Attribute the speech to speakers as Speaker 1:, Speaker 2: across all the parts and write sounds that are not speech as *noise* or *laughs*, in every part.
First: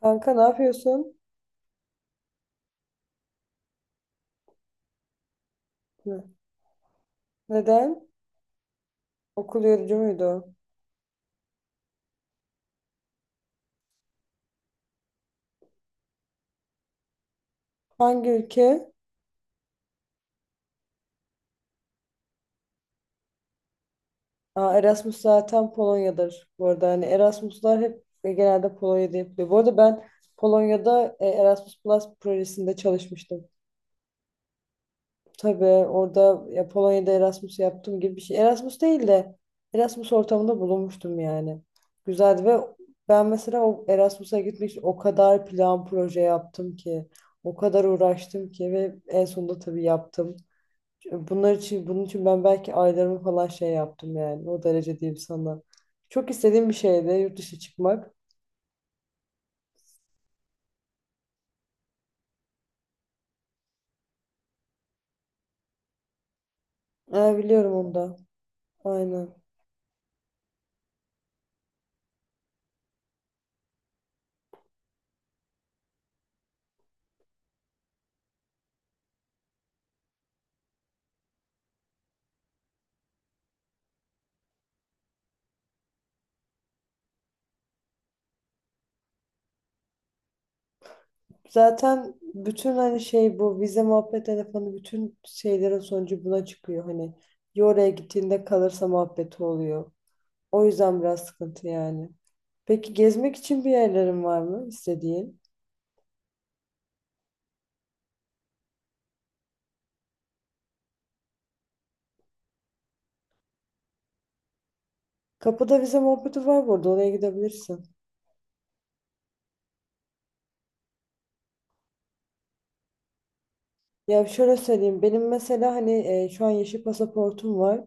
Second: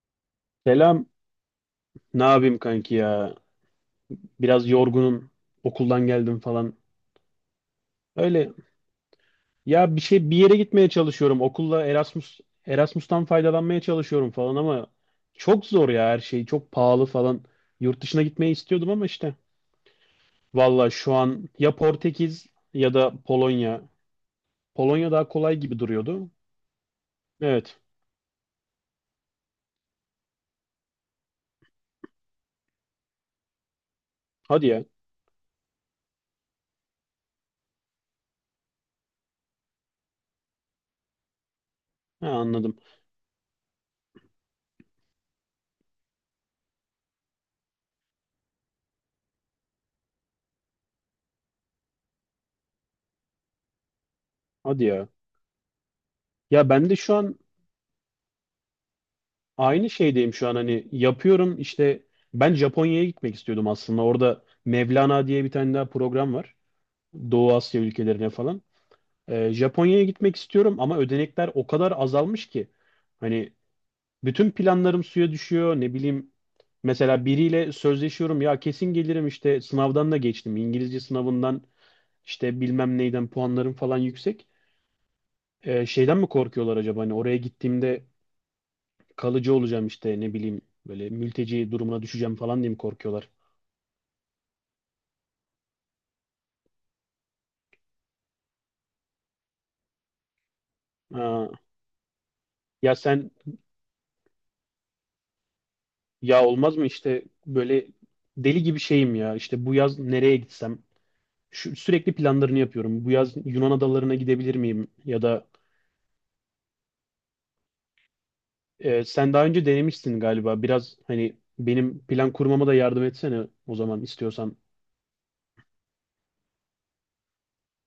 Speaker 1: Kanka ne
Speaker 2: Selam.
Speaker 1: yapıyorsun?
Speaker 2: Ne yapayım kanki ya? Biraz yorgunum. Okuldan
Speaker 1: Hı.
Speaker 2: geldim falan.
Speaker 1: Neden?
Speaker 2: Öyle.
Speaker 1: Okul yorucu
Speaker 2: Ya bir şey bir
Speaker 1: muydu?
Speaker 2: yere gitmeye çalışıyorum. Okulla Erasmus'tan faydalanmaya çalışıyorum falan ama çok zor ya her şey. Çok pahalı falan. Yurt dışına
Speaker 1: Hangi
Speaker 2: gitmeyi istiyordum
Speaker 1: ülke?
Speaker 2: ama işte. Valla şu an ya Portekiz, ya da Polonya.
Speaker 1: Aa,
Speaker 2: Polonya
Speaker 1: Erasmus
Speaker 2: daha kolay
Speaker 1: zaten
Speaker 2: gibi duruyordu.
Speaker 1: Polonya'dır. Bu arada hani
Speaker 2: Evet.
Speaker 1: Erasmus'lar hep ve genelde Polonya'da yapılıyor. Bu arada ben Polonya'da Erasmus Plus projesinde çalışmıştım.
Speaker 2: Hadi ya.
Speaker 1: Tabii orada ya Polonya'da Erasmus yaptığım gibi bir şey. Erasmus değil de Erasmus ortamında bulunmuştum yani.
Speaker 2: Ha,
Speaker 1: Güzeldi ve
Speaker 2: anladım.
Speaker 1: ben mesela o Erasmus'a gitmek için o kadar plan proje yaptım ki. O kadar uğraştım ki ve en sonunda tabii yaptım. Bunun için ben belki aylarımı falan şey yaptım yani. O
Speaker 2: Hadi
Speaker 1: derece
Speaker 2: ya.
Speaker 1: diyeyim sana. Çok
Speaker 2: Ya
Speaker 1: istediğim bir
Speaker 2: ben de
Speaker 1: şeydi
Speaker 2: şu
Speaker 1: yurt
Speaker 2: an
Speaker 1: dışı çıkmak.
Speaker 2: aynı şeydeyim şu an, hani yapıyorum işte, ben Japonya'ya gitmek istiyordum aslında. Orada Mevlana diye bir tane daha program var.
Speaker 1: Ha,
Speaker 2: Doğu
Speaker 1: biliyorum
Speaker 2: Asya
Speaker 1: onu da.
Speaker 2: ülkelerine falan.
Speaker 1: Aynen.
Speaker 2: Japonya'ya gitmek istiyorum ama ödenekler o kadar azalmış ki hani bütün planlarım suya düşüyor, ne bileyim. Mesela biriyle sözleşiyorum ya, kesin gelirim işte, sınavdan da geçtim. İngilizce sınavından işte bilmem neyden puanlarım falan yüksek. Şeyden mi korkuyorlar acaba, hani oraya gittiğimde kalıcı olacağım işte, ne bileyim, böyle mülteci durumuna
Speaker 1: Zaten
Speaker 2: düşeceğim falan diye
Speaker 1: bütün
Speaker 2: mi
Speaker 1: hani
Speaker 2: korkuyorlar?
Speaker 1: şey bu vize muhabbet telefonu bütün şeylerin sonucu buna çıkıyor. Hani ya oraya gittiğinde kalırsa muhabbeti oluyor. O yüzden biraz
Speaker 2: Ha.
Speaker 1: sıkıntı yani. Peki
Speaker 2: Ya sen?
Speaker 1: gezmek için bir yerlerin var mı istediğin?
Speaker 2: Ya olmaz mı, işte böyle deli gibi şeyim ya, işte bu yaz nereye gitsem, sürekli planlarını yapıyorum. Bu yaz Yunan adalarına gidebilir miyim? Ya da
Speaker 1: Kapıda vize muhabbeti var, burada oraya gidebilirsin.
Speaker 2: sen daha önce denemişsin galiba, biraz hani benim plan kurmama da yardım etsene o zaman
Speaker 1: Ya şöyle
Speaker 2: istiyorsan.
Speaker 1: söyleyeyim, benim mesela hani şu an yeşil pasaportum var.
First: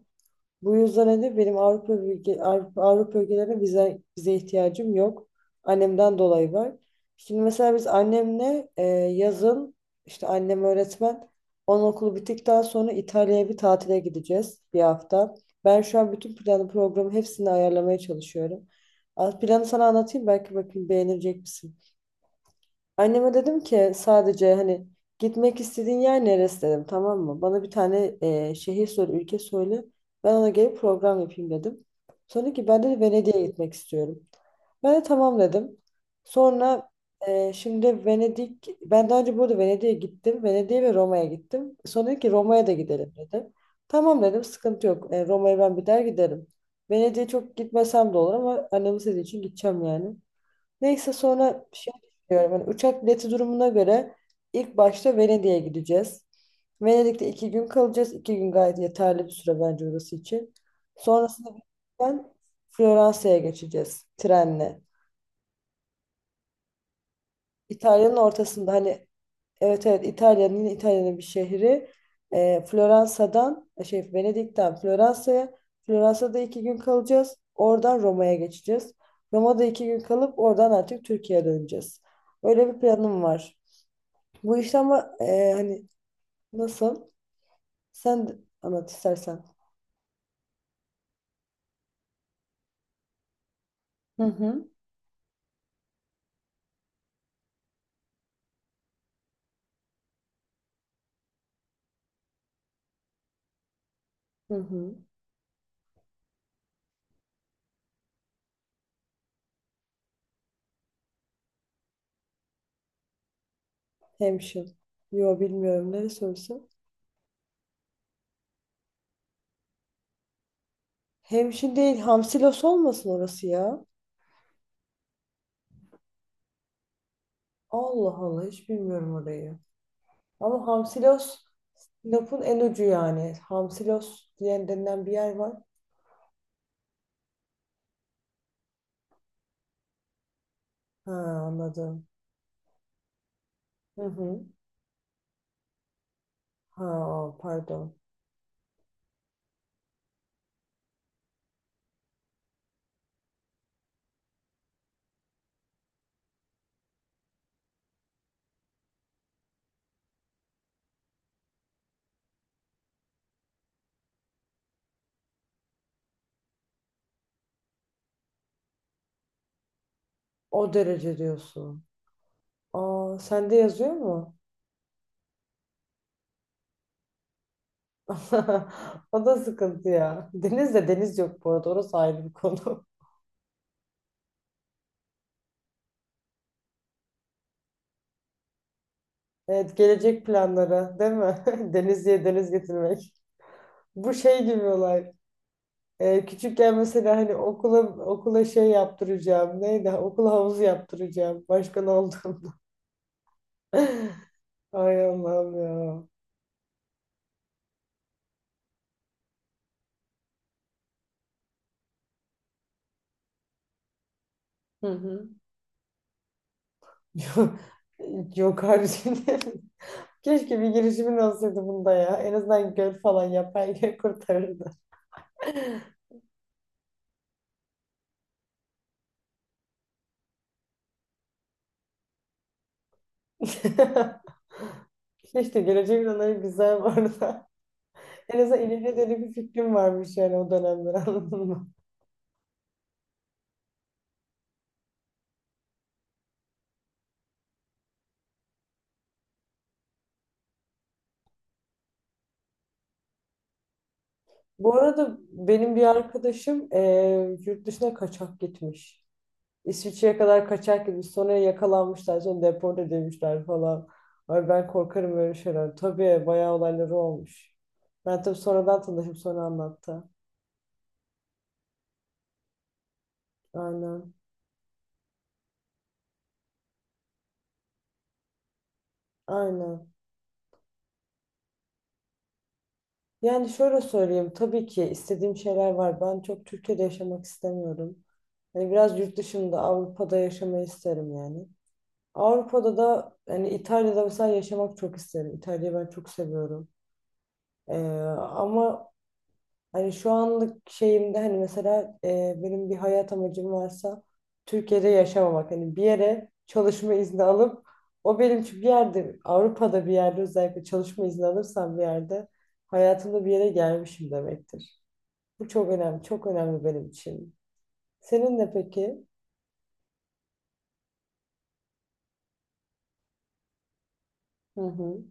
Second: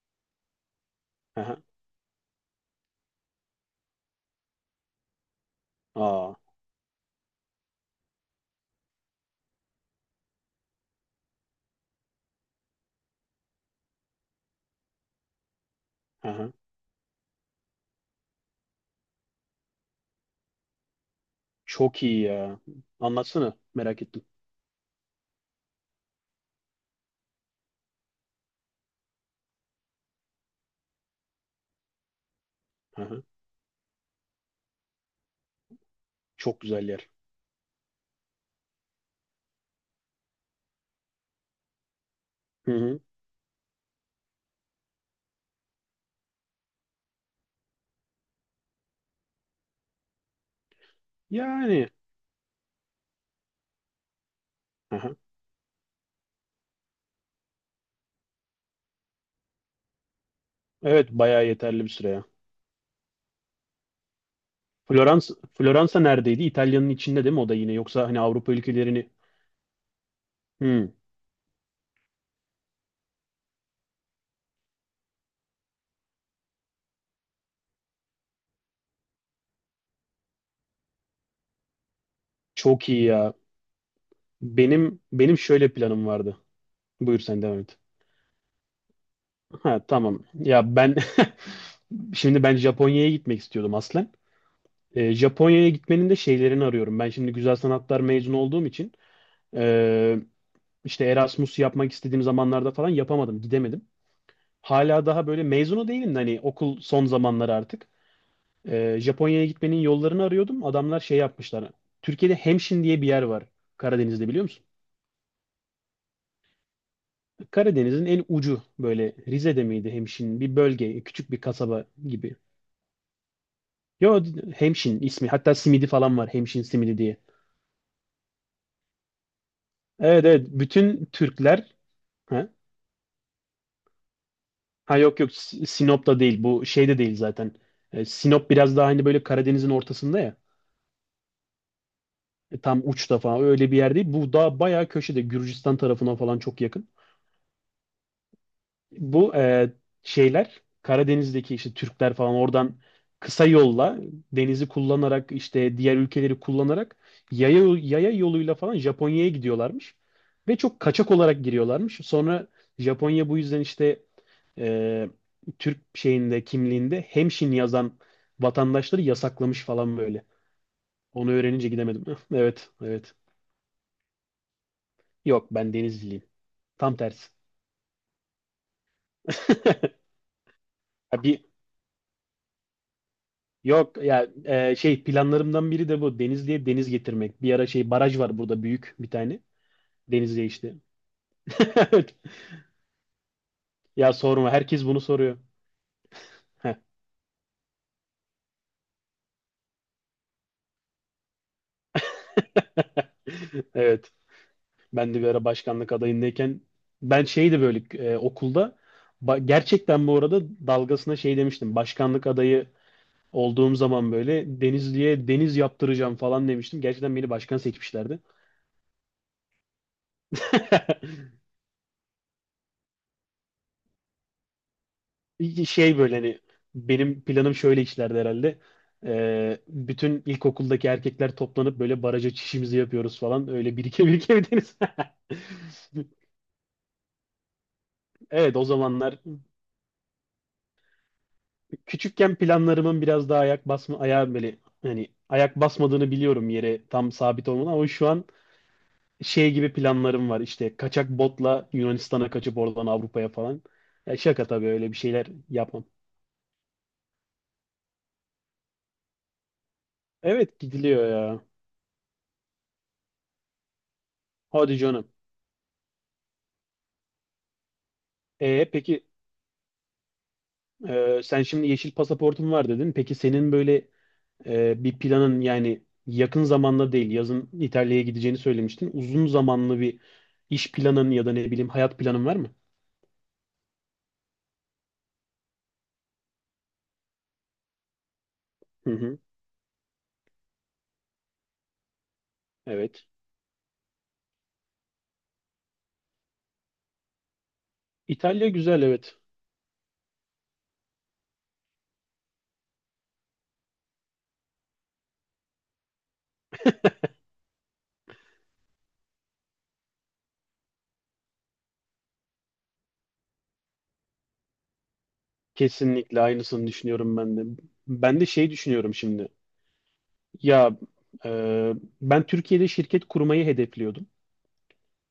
Speaker 1: Bu yüzden de benim
Speaker 2: Aha.
Speaker 1: Avrupa ülkelerine vize ihtiyacım yok. Annemden
Speaker 2: Aa.
Speaker 1: dolayı var. Şimdi mesela biz annemle yazın, işte annem öğretmen, onun okulu bittikten sonra İtalya'ya bir tatile gideceğiz, bir hafta. Ben şu an bütün
Speaker 2: Aha.
Speaker 1: planı, programı, hepsini ayarlamaya çalışıyorum. Az planı sana anlatayım, belki bakayım beğenecek misin?
Speaker 2: Çok iyi ya.
Speaker 1: Anneme
Speaker 2: Anlatsana,
Speaker 1: dedim ki
Speaker 2: merak ettim.
Speaker 1: sadece hani gitmek istediğin yer neresi dedim, tamam mı? Bana bir tane şehir söyle, ülke söyle. Ben ona gelip program yapayım dedim. Sonra dedi ki ben de
Speaker 2: Aha,
Speaker 1: Venedik'e gitmek istiyorum. Ben de tamam dedim.
Speaker 2: çok güzel
Speaker 1: Sonra
Speaker 2: yer.
Speaker 1: şimdi Venedik, ben daha önce burada Venedik'e gittim. Venedik'e ve Roma'ya gittim. Sonra dedi ki Roma'ya
Speaker 2: Hı
Speaker 1: da
Speaker 2: hı.
Speaker 1: gidelim dedi. Tamam dedim, sıkıntı yok. Roma'ya ben bir daha giderim. Venedik'e çok gitmesem de olur ama annemin istediği için gideceğim yani. Neyse, sonra
Speaker 2: Yani.
Speaker 1: şey düşünüyorum. Hani uçak bileti durumuna göre ilk
Speaker 2: Aha.
Speaker 1: başta Venedik'e gideceğiz. Venedik'te iki gün kalacağız. İki gün gayet yeterli bir süre bence orası için.
Speaker 2: Evet, bayağı
Speaker 1: Sonrasında
Speaker 2: yeterli bir süre ya.
Speaker 1: ben Floransa'ya geçeceğiz trenle.
Speaker 2: Floransa neredeydi? İtalya'nın içinde değil mi o da yine? Yoksa
Speaker 1: İtalya'nın
Speaker 2: hani Avrupa
Speaker 1: ortasında, hani
Speaker 2: ülkelerini...
Speaker 1: evet evet, İtalya'nın, yine
Speaker 2: Hmm,
Speaker 1: İtalya'nın bir şehri. Floransa'dan şey Venedik'ten Floransa'ya, Floransa'da iki gün kalacağız. Oradan Roma'ya geçeceğiz. Roma'da iki gün kalıp oradan artık Türkiye'ye döneceğiz. Öyle bir
Speaker 2: çok iyi
Speaker 1: planım
Speaker 2: ya.
Speaker 1: var. Bu işte
Speaker 2: Benim
Speaker 1: ama
Speaker 2: benim şöyle
Speaker 1: hani
Speaker 2: planım vardı.
Speaker 1: nasıl?
Speaker 2: Buyur sen devam et.
Speaker 1: Sen de anlat istersen.
Speaker 2: Ha, tamam. Ya ben *laughs* şimdi ben Japonya'ya gitmek istiyordum aslen.
Speaker 1: Hı hı.
Speaker 2: Japonya'ya gitmenin de şeylerini arıyorum. Ben şimdi güzel sanatlar mezunu olduğum için ee, işte Erasmus yapmak istediğim zamanlarda falan yapamadım, gidemedim.
Speaker 1: Hı hı.
Speaker 2: Hala daha böyle mezunu değilim de hani, okul son zamanları artık. Japonya'ya gitmenin yollarını arıyordum. Adamlar şey yapmışlar. Türkiye'de Hemşin diye bir yer var, Karadeniz'de, biliyor musun?
Speaker 1: Hemşin. Yo, bilmiyorum, ne sorusu.
Speaker 2: Karadeniz'in en ucu, böyle Rize'de miydi Hemşin? Bir bölge, küçük bir
Speaker 1: Hemşin
Speaker 2: kasaba
Speaker 1: değil,
Speaker 2: gibi.
Speaker 1: Hamsilos olmasın orası ya.
Speaker 2: Yo, Hemşin ismi. Hatta simidi falan var, Hemşin simidi diye.
Speaker 1: Allah Allah, hiç bilmiyorum orayı.
Speaker 2: Evet, evet.
Speaker 1: Ama
Speaker 2: Bütün
Speaker 1: Hamsilos
Speaker 2: Türkler.
Speaker 1: Sinop'un
Speaker 2: Ha,
Speaker 1: en ucu yani. Hamsilos diyen
Speaker 2: ha,
Speaker 1: denilen bir
Speaker 2: yok, yok,
Speaker 1: yer var.
Speaker 2: Sinop'ta değil. Bu şeyde değil zaten. Sinop biraz daha hani böyle Karadeniz'in ortasında ya.
Speaker 1: Ha, anladım.
Speaker 2: Tam uçta falan, öyle bir yer
Speaker 1: Hı
Speaker 2: değil. Bu
Speaker 1: hı.
Speaker 2: daha bayağı köşede, Gürcistan tarafına falan çok
Speaker 1: Ha,
Speaker 2: yakın.
Speaker 1: pardon.
Speaker 2: Bu şeyler Karadeniz'deki işte Türkler falan, oradan kısa yolla denizi kullanarak, işte diğer ülkeleri kullanarak, yaya yoluyla falan Japonya'ya gidiyorlarmış. Ve çok kaçak olarak giriyorlarmış. Sonra Japonya bu yüzden işte e, Türk şeyinde, kimliğinde hemşin yazan vatandaşları yasaklamış falan böyle.
Speaker 1: O derece
Speaker 2: Onu öğrenince
Speaker 1: diyorsun.
Speaker 2: gidemedim. *laughs* Evet, evet.
Speaker 1: Aa, sende yazıyor mu?
Speaker 2: Yok, ben Denizliyim. Tam tersi.
Speaker 1: *laughs* O da sıkıntı
Speaker 2: *laughs*
Speaker 1: ya. Deniz de deniz
Speaker 2: Ya
Speaker 1: yok
Speaker 2: Bir
Speaker 1: bu arada. Orası ayrı bir konu. *laughs*
Speaker 2: Yok ya, şey planlarımdan biri de bu. Denizli'ye deniz getirmek. Bir ara şey, baraj var burada büyük bir tane.
Speaker 1: Evet, gelecek
Speaker 2: Denizli'ye işte.
Speaker 1: planları değil mi? *laughs*
Speaker 2: *laughs*
Speaker 1: Deniz
Speaker 2: Evet.
Speaker 1: diye deniz getirmek.
Speaker 2: Ya
Speaker 1: Bu şey
Speaker 2: sorma,
Speaker 1: gibi
Speaker 2: herkes bunu
Speaker 1: olay.
Speaker 2: soruyor. Heh.
Speaker 1: Küçükken mesela hani okula şey yaptıracağım. Neydi? Okula havuzu yaptıracağım. Başkan oldum.
Speaker 2: *laughs* Evet.
Speaker 1: *laughs* Ay
Speaker 2: Ben de bir ara
Speaker 1: Allah'ım
Speaker 2: başkanlık
Speaker 1: ya.
Speaker 2: adayındayken şeydi böyle okulda, gerçekten bu arada dalgasına şey demiştim. Başkanlık adayı olduğum zaman böyle
Speaker 1: Hı hı.
Speaker 2: Denizli'ye deniz yaptıracağım falan demiştim. Gerçekten beni başkan
Speaker 1: *laughs*
Speaker 2: seçmişlerdi.
Speaker 1: Yok, yok, harbiden. *laughs* Keşke bir girişimin
Speaker 2: *laughs*
Speaker 1: olsaydı bunda ya. En azından göl falan yapar, kurtarırdı.
Speaker 2: Şey böyle hani, benim planım şöyle işlerdi herhalde. Bütün ilkokuldaki erkekler toplanıp böyle baraja çişimizi yapıyoruz falan. Öyle birike
Speaker 1: *laughs*
Speaker 2: birike bir deniz.
Speaker 1: İşte geleceğe planları
Speaker 2: *laughs*
Speaker 1: güzel bu arada. *laughs* En
Speaker 2: Evet,
Speaker 1: azından
Speaker 2: o
Speaker 1: ileriye
Speaker 2: zamanlar
Speaker 1: dönük bir fikrim varmış yani o dönemde, *laughs* anladın mı?
Speaker 2: küçükken planlarımın biraz daha ayak basma, ayağa, böyle hani ayak basmadığını biliyorum yere tam sabit olmadan, ama şu an şey gibi planlarım var, işte kaçak botla Yunanistan'a kaçıp oradan Avrupa'ya falan. Ya şaka tabii,
Speaker 1: Bu
Speaker 2: öyle bir
Speaker 1: arada
Speaker 2: şeyler
Speaker 1: benim bir
Speaker 2: yapmam.
Speaker 1: arkadaşım yurt dışına kaçak gitmiş. İsviçre'ye kadar
Speaker 2: Evet,
Speaker 1: kaçak
Speaker 2: gidiliyor
Speaker 1: gitmiş. Sonra
Speaker 2: ya.
Speaker 1: yakalanmışlar. Sonra deport edilmişler falan. Ay, ben
Speaker 2: Hadi canım.
Speaker 1: korkarım öyle şeyler. Tabii bayağı olayları olmuş. Ben tabii
Speaker 2: E
Speaker 1: sonradan
Speaker 2: peki
Speaker 1: tanışıp sonra anlattı.
Speaker 2: sen şimdi yeşil pasaportun var dedin. Peki senin böyle
Speaker 1: Aynen.
Speaker 2: bir planın, yani yakın zamanda değil, yazın İtalya'ya gideceğini söylemiştin. Uzun zamanlı
Speaker 1: Aynen.
Speaker 2: bir iş planın ya da ne bileyim hayat planın var mı?
Speaker 1: Yani şöyle söyleyeyim. Tabii ki istediğim şeyler var. Ben çok Türkiye'de yaşamak istemiyorum. Hani
Speaker 2: Hı
Speaker 1: biraz yurt
Speaker 2: hı,
Speaker 1: dışında, Avrupa'da yaşamayı isterim yani. Avrupa'da
Speaker 2: evet.
Speaker 1: da hani İtalya'da mesela yaşamak çok isterim. İtalya'yı ben çok seviyorum. Ee,
Speaker 2: İtalya güzel,
Speaker 1: ama
Speaker 2: evet.
Speaker 1: hani şu anlık şeyimde hani mesela benim bir hayat amacım varsa Türkiye'de yaşamamak. Hani bir yere çalışma izni alıp, o benim için bir yerde, Avrupa'da bir yerde özellikle çalışma izni alırsam bir yerde, hayatımda bir yere gelmişim demektir. Bu çok önemli,
Speaker 2: Kesinlikle
Speaker 1: çok önemli
Speaker 2: aynısını
Speaker 1: benim
Speaker 2: düşünüyorum
Speaker 1: için.
Speaker 2: ben de. Ben de
Speaker 1: Senin de
Speaker 2: şey düşünüyorum
Speaker 1: peki?
Speaker 2: şimdi. Ya e, ben Türkiye'de şirket kurmayı hedefliyordum.
Speaker 1: Hı hı.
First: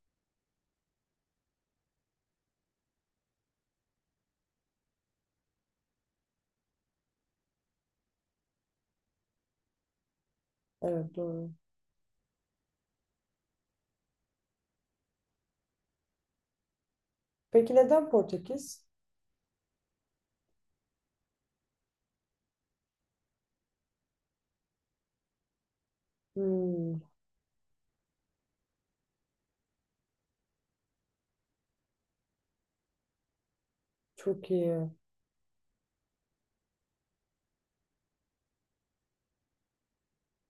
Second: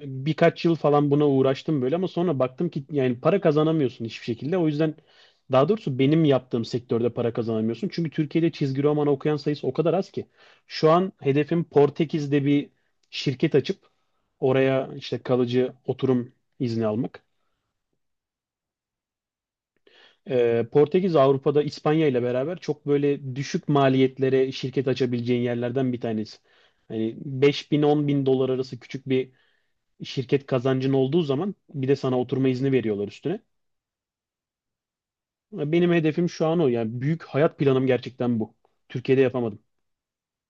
Speaker 2: Birkaç yıl falan buna uğraştım böyle ama sonra baktım ki, yani para kazanamıyorsun hiçbir şekilde. O yüzden, daha doğrusu benim yaptığım sektörde para kazanamıyorsun. Çünkü Türkiye'de çizgi roman okuyan sayısı o kadar az ki. Şu an
Speaker 1: Evet, doğru.
Speaker 2: hedefim Portekiz'de bir şirket açıp oraya işte kalıcı oturum izni almak.
Speaker 1: Peki neden Portekiz?
Speaker 2: Portekiz Avrupa'da İspanya ile beraber çok böyle düşük maliyetlere şirket açabileceğin yerlerden bir tanesi.
Speaker 1: Hmm,
Speaker 2: Hani 5 bin 10 bin dolar arası küçük bir şirket kazancın olduğu zaman bir de sana oturma izni veriyorlar üstüne.
Speaker 1: çok iyi.
Speaker 2: Benim hedefim şu an o. Yani büyük hayat planım gerçekten bu. Türkiye'de yapamadım.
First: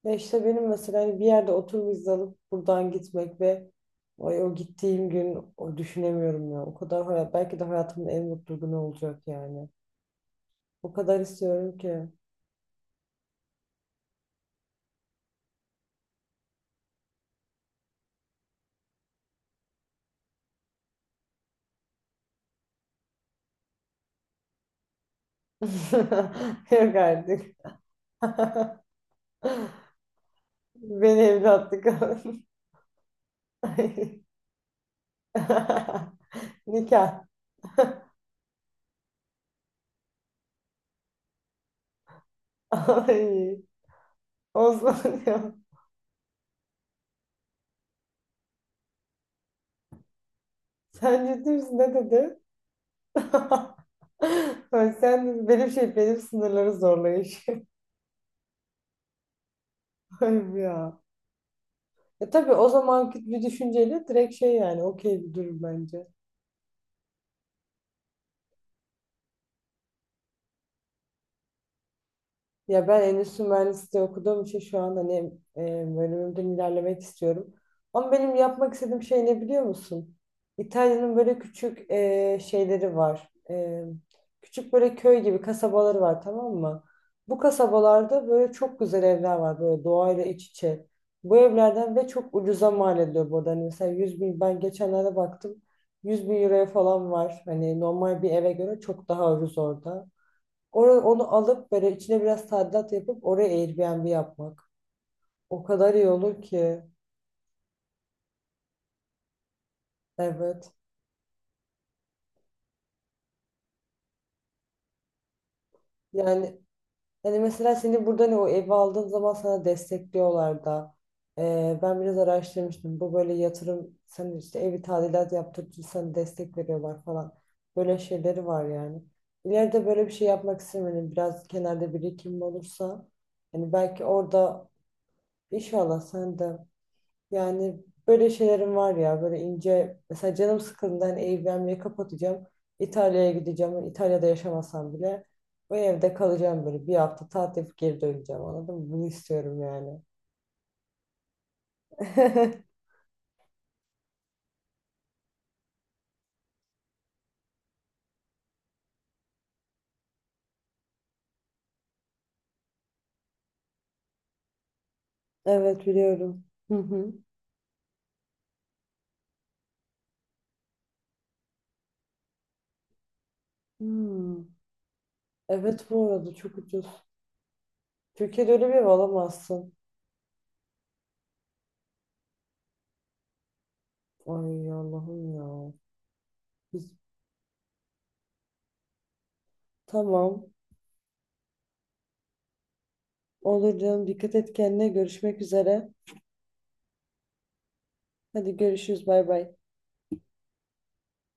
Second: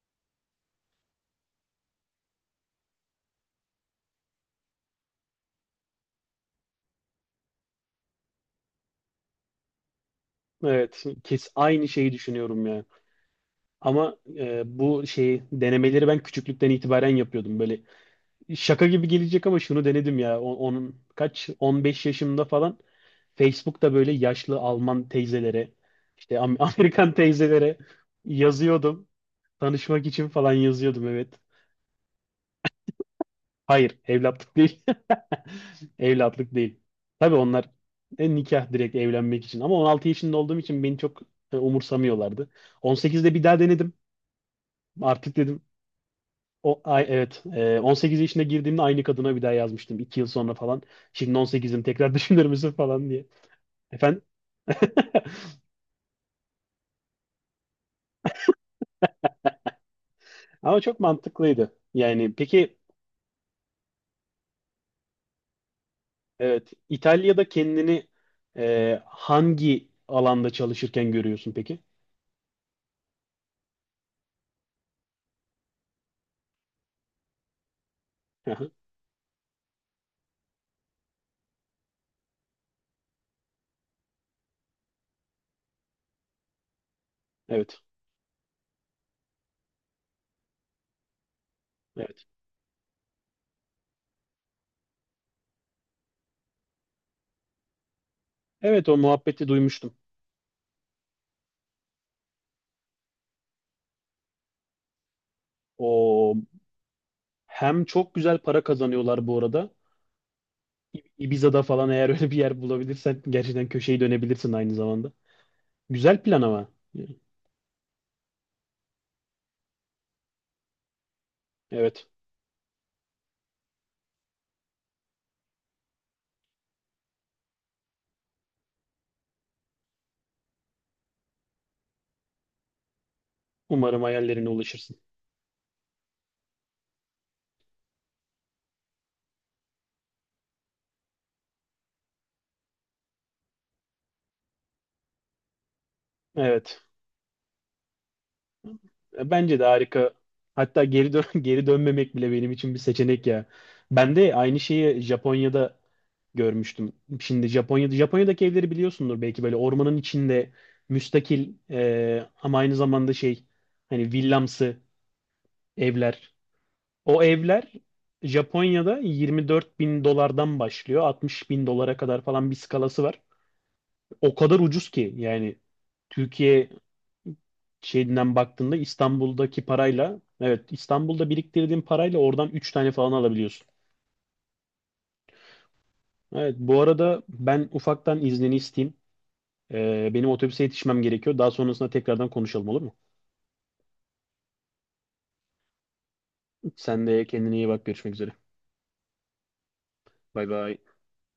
Speaker 1: Ya işte benim mesela hani bir yerde otur vize alıp buradan gitmek ve ay, o gittiğim gün, o düşünemiyorum ya. Belki de hayatımın en mutlu günü olacak yani. O
Speaker 2: Evet,
Speaker 1: kadar
Speaker 2: kes,
Speaker 1: istiyorum
Speaker 2: aynı
Speaker 1: ki.
Speaker 2: şeyi düşünüyorum ya. Ama bu şeyi denemeleri ben küçüklükten itibaren yapıyordum. Böyle şaka gibi gelecek ama şunu denedim ya. Onun kaç, 15 yaşımda falan, Facebook'ta böyle yaşlı Alman teyzelere, işte *laughs*
Speaker 1: *laughs* Yok
Speaker 2: Amerikan
Speaker 1: artık.
Speaker 2: teyzelere
Speaker 1: *laughs*
Speaker 2: yazıyordum. Tanışmak için falan yazıyordum,
Speaker 1: Beni
Speaker 2: evet.
Speaker 1: evlatlık al. *laughs*
Speaker 2: Hayır,
Speaker 1: Ay.
Speaker 2: evlatlık değil. *laughs*
Speaker 1: *laughs*
Speaker 2: Evlatlık değil.
Speaker 1: Nikah.
Speaker 2: Tabii onlar nikah, direkt evlenmek için. Ama 16 yaşında olduğum için beni çok umursamıyorlardı. 18'de bir daha
Speaker 1: Ay.
Speaker 2: denedim.
Speaker 1: Osman
Speaker 2: Artık
Speaker 1: ya.
Speaker 2: dedim, o ay evet, 18 yaşında girdiğimde aynı kadına bir daha yazmıştım, 2 yıl sonra falan.
Speaker 1: Sen
Speaker 2: Şimdi
Speaker 1: ciddi misin?
Speaker 2: 18'im,
Speaker 1: Ne
Speaker 2: tekrar *laughs*
Speaker 1: dedi?
Speaker 2: düşünür müsün falan
Speaker 1: *laughs*
Speaker 2: diye. Efendim?
Speaker 1: Ay,
Speaker 2: *laughs*
Speaker 1: sen benim şey, benim sınırları zorlayış. *laughs* Ay ya.
Speaker 2: Ama çok mantıklıydı. Yani
Speaker 1: Tabii o
Speaker 2: peki,
Speaker 1: zamanki bir düşünceyle direkt şey yani okey bir durum bence.
Speaker 2: evet, İtalya'da kendini hangi alanda çalışırken görüyorsun peki?
Speaker 1: Ya ben endüstri mühendisliği okuduğum için şu an hani e, bölümümden ilerlemek istiyorum. Ama benim
Speaker 2: Aha.
Speaker 1: yapmak istediğim şey ne biliyor musun? İtalya'nın böyle küçük şeyleri var. Küçük böyle köy gibi kasabaları var, tamam mı? Bu
Speaker 2: Evet.
Speaker 1: kasabalarda böyle çok güzel evler var, böyle doğayla iç içe. Bu evlerden, ve
Speaker 2: Evet.
Speaker 1: çok ucuza mal ediliyor burada. Hani mesela 100 bin, ben geçenlerde baktım, 100 bin euroya falan var. Hani normal bir eve göre
Speaker 2: Evet, o
Speaker 1: çok daha
Speaker 2: muhabbeti
Speaker 1: ucuz
Speaker 2: duymuştum.
Speaker 1: orada. Onu alıp böyle içine biraz tadilat yapıp oraya Airbnb yapmak. O kadar iyi
Speaker 2: O
Speaker 1: olur ki.
Speaker 2: Hem çok güzel para kazanıyorlar bu arada.
Speaker 1: Evet.
Speaker 2: Ibiza'da falan, eğer öyle bir yer bulabilirsen, gerçekten köşeyi dönebilirsin aynı zamanda. Güzel plan
Speaker 1: Yani
Speaker 2: ama.
Speaker 1: hani mesela seni burada ne, o evi aldığın zaman sana destekliyorlar da. Ben
Speaker 2: Evet.
Speaker 1: biraz araştırmıştım. Bu böyle yatırım, sen işte evi tadilat yaptırıcı, sana destek veriyorlar falan. Böyle şeyleri var yani. İleride böyle bir şey yapmak istemiyorum. Biraz kenarda birikim olursa hani
Speaker 2: Umarım
Speaker 1: belki
Speaker 2: hayallerine
Speaker 1: orada,
Speaker 2: ulaşırsın.
Speaker 1: inşallah sen de. Yani böyle şeylerim var ya, böyle ince mesela canım sıkıldığında hani Airbnb'yi kapatacağım. İtalya'ya gideceğim. İtalya'da yaşamasam bile o evde kalacağım,
Speaker 2: Evet.
Speaker 1: böyle bir hafta tatil yapıp geri döneceğim, anladın mı? Bunu
Speaker 2: Bence
Speaker 1: istiyorum
Speaker 2: de
Speaker 1: yani.
Speaker 2: harika. Hatta geri dön *laughs* geri dönmemek bile benim için
Speaker 1: *laughs*
Speaker 2: bir seçenek ya. Ben de aynı şeyi Japonya'da görmüştüm. Şimdi Japonya'daki evleri biliyorsundur belki, böyle ormanın içinde müstakil, ama aynı zamanda şey, hani villamsı
Speaker 1: Evet,
Speaker 2: evler.
Speaker 1: biliyorum. Hı hı.
Speaker 2: O evler Japonya'da 24 bin dolardan başlıyor. 60 bin dolara kadar falan bir skalası var. O
Speaker 1: Hmm.
Speaker 2: kadar ucuz ki yani,
Speaker 1: Evet, bu arada çok
Speaker 2: Türkiye
Speaker 1: ucuz.
Speaker 2: şeyinden
Speaker 1: Türkiye'de öyle bir
Speaker 2: baktığında,
Speaker 1: ev
Speaker 2: İstanbul'daki
Speaker 1: alamazsın.
Speaker 2: parayla, evet İstanbul'da biriktirdiğin parayla oradan 3 tane falan alabiliyorsun.
Speaker 1: Ay Allah'ım ya.
Speaker 2: Evet, bu
Speaker 1: Biz,
Speaker 2: arada ben ufaktan iznini isteyeyim. Benim
Speaker 1: tamam.
Speaker 2: otobüse yetişmem gerekiyor. Daha sonrasında tekrardan konuşalım, olur mu?
Speaker 1: Olur canım, dikkat et kendine, görüşmek üzere.
Speaker 2: Sen de kendine iyi bak. Görüşmek üzere.
Speaker 1: Hadi görüşürüz, bay bay.
Speaker 2: Bay bay.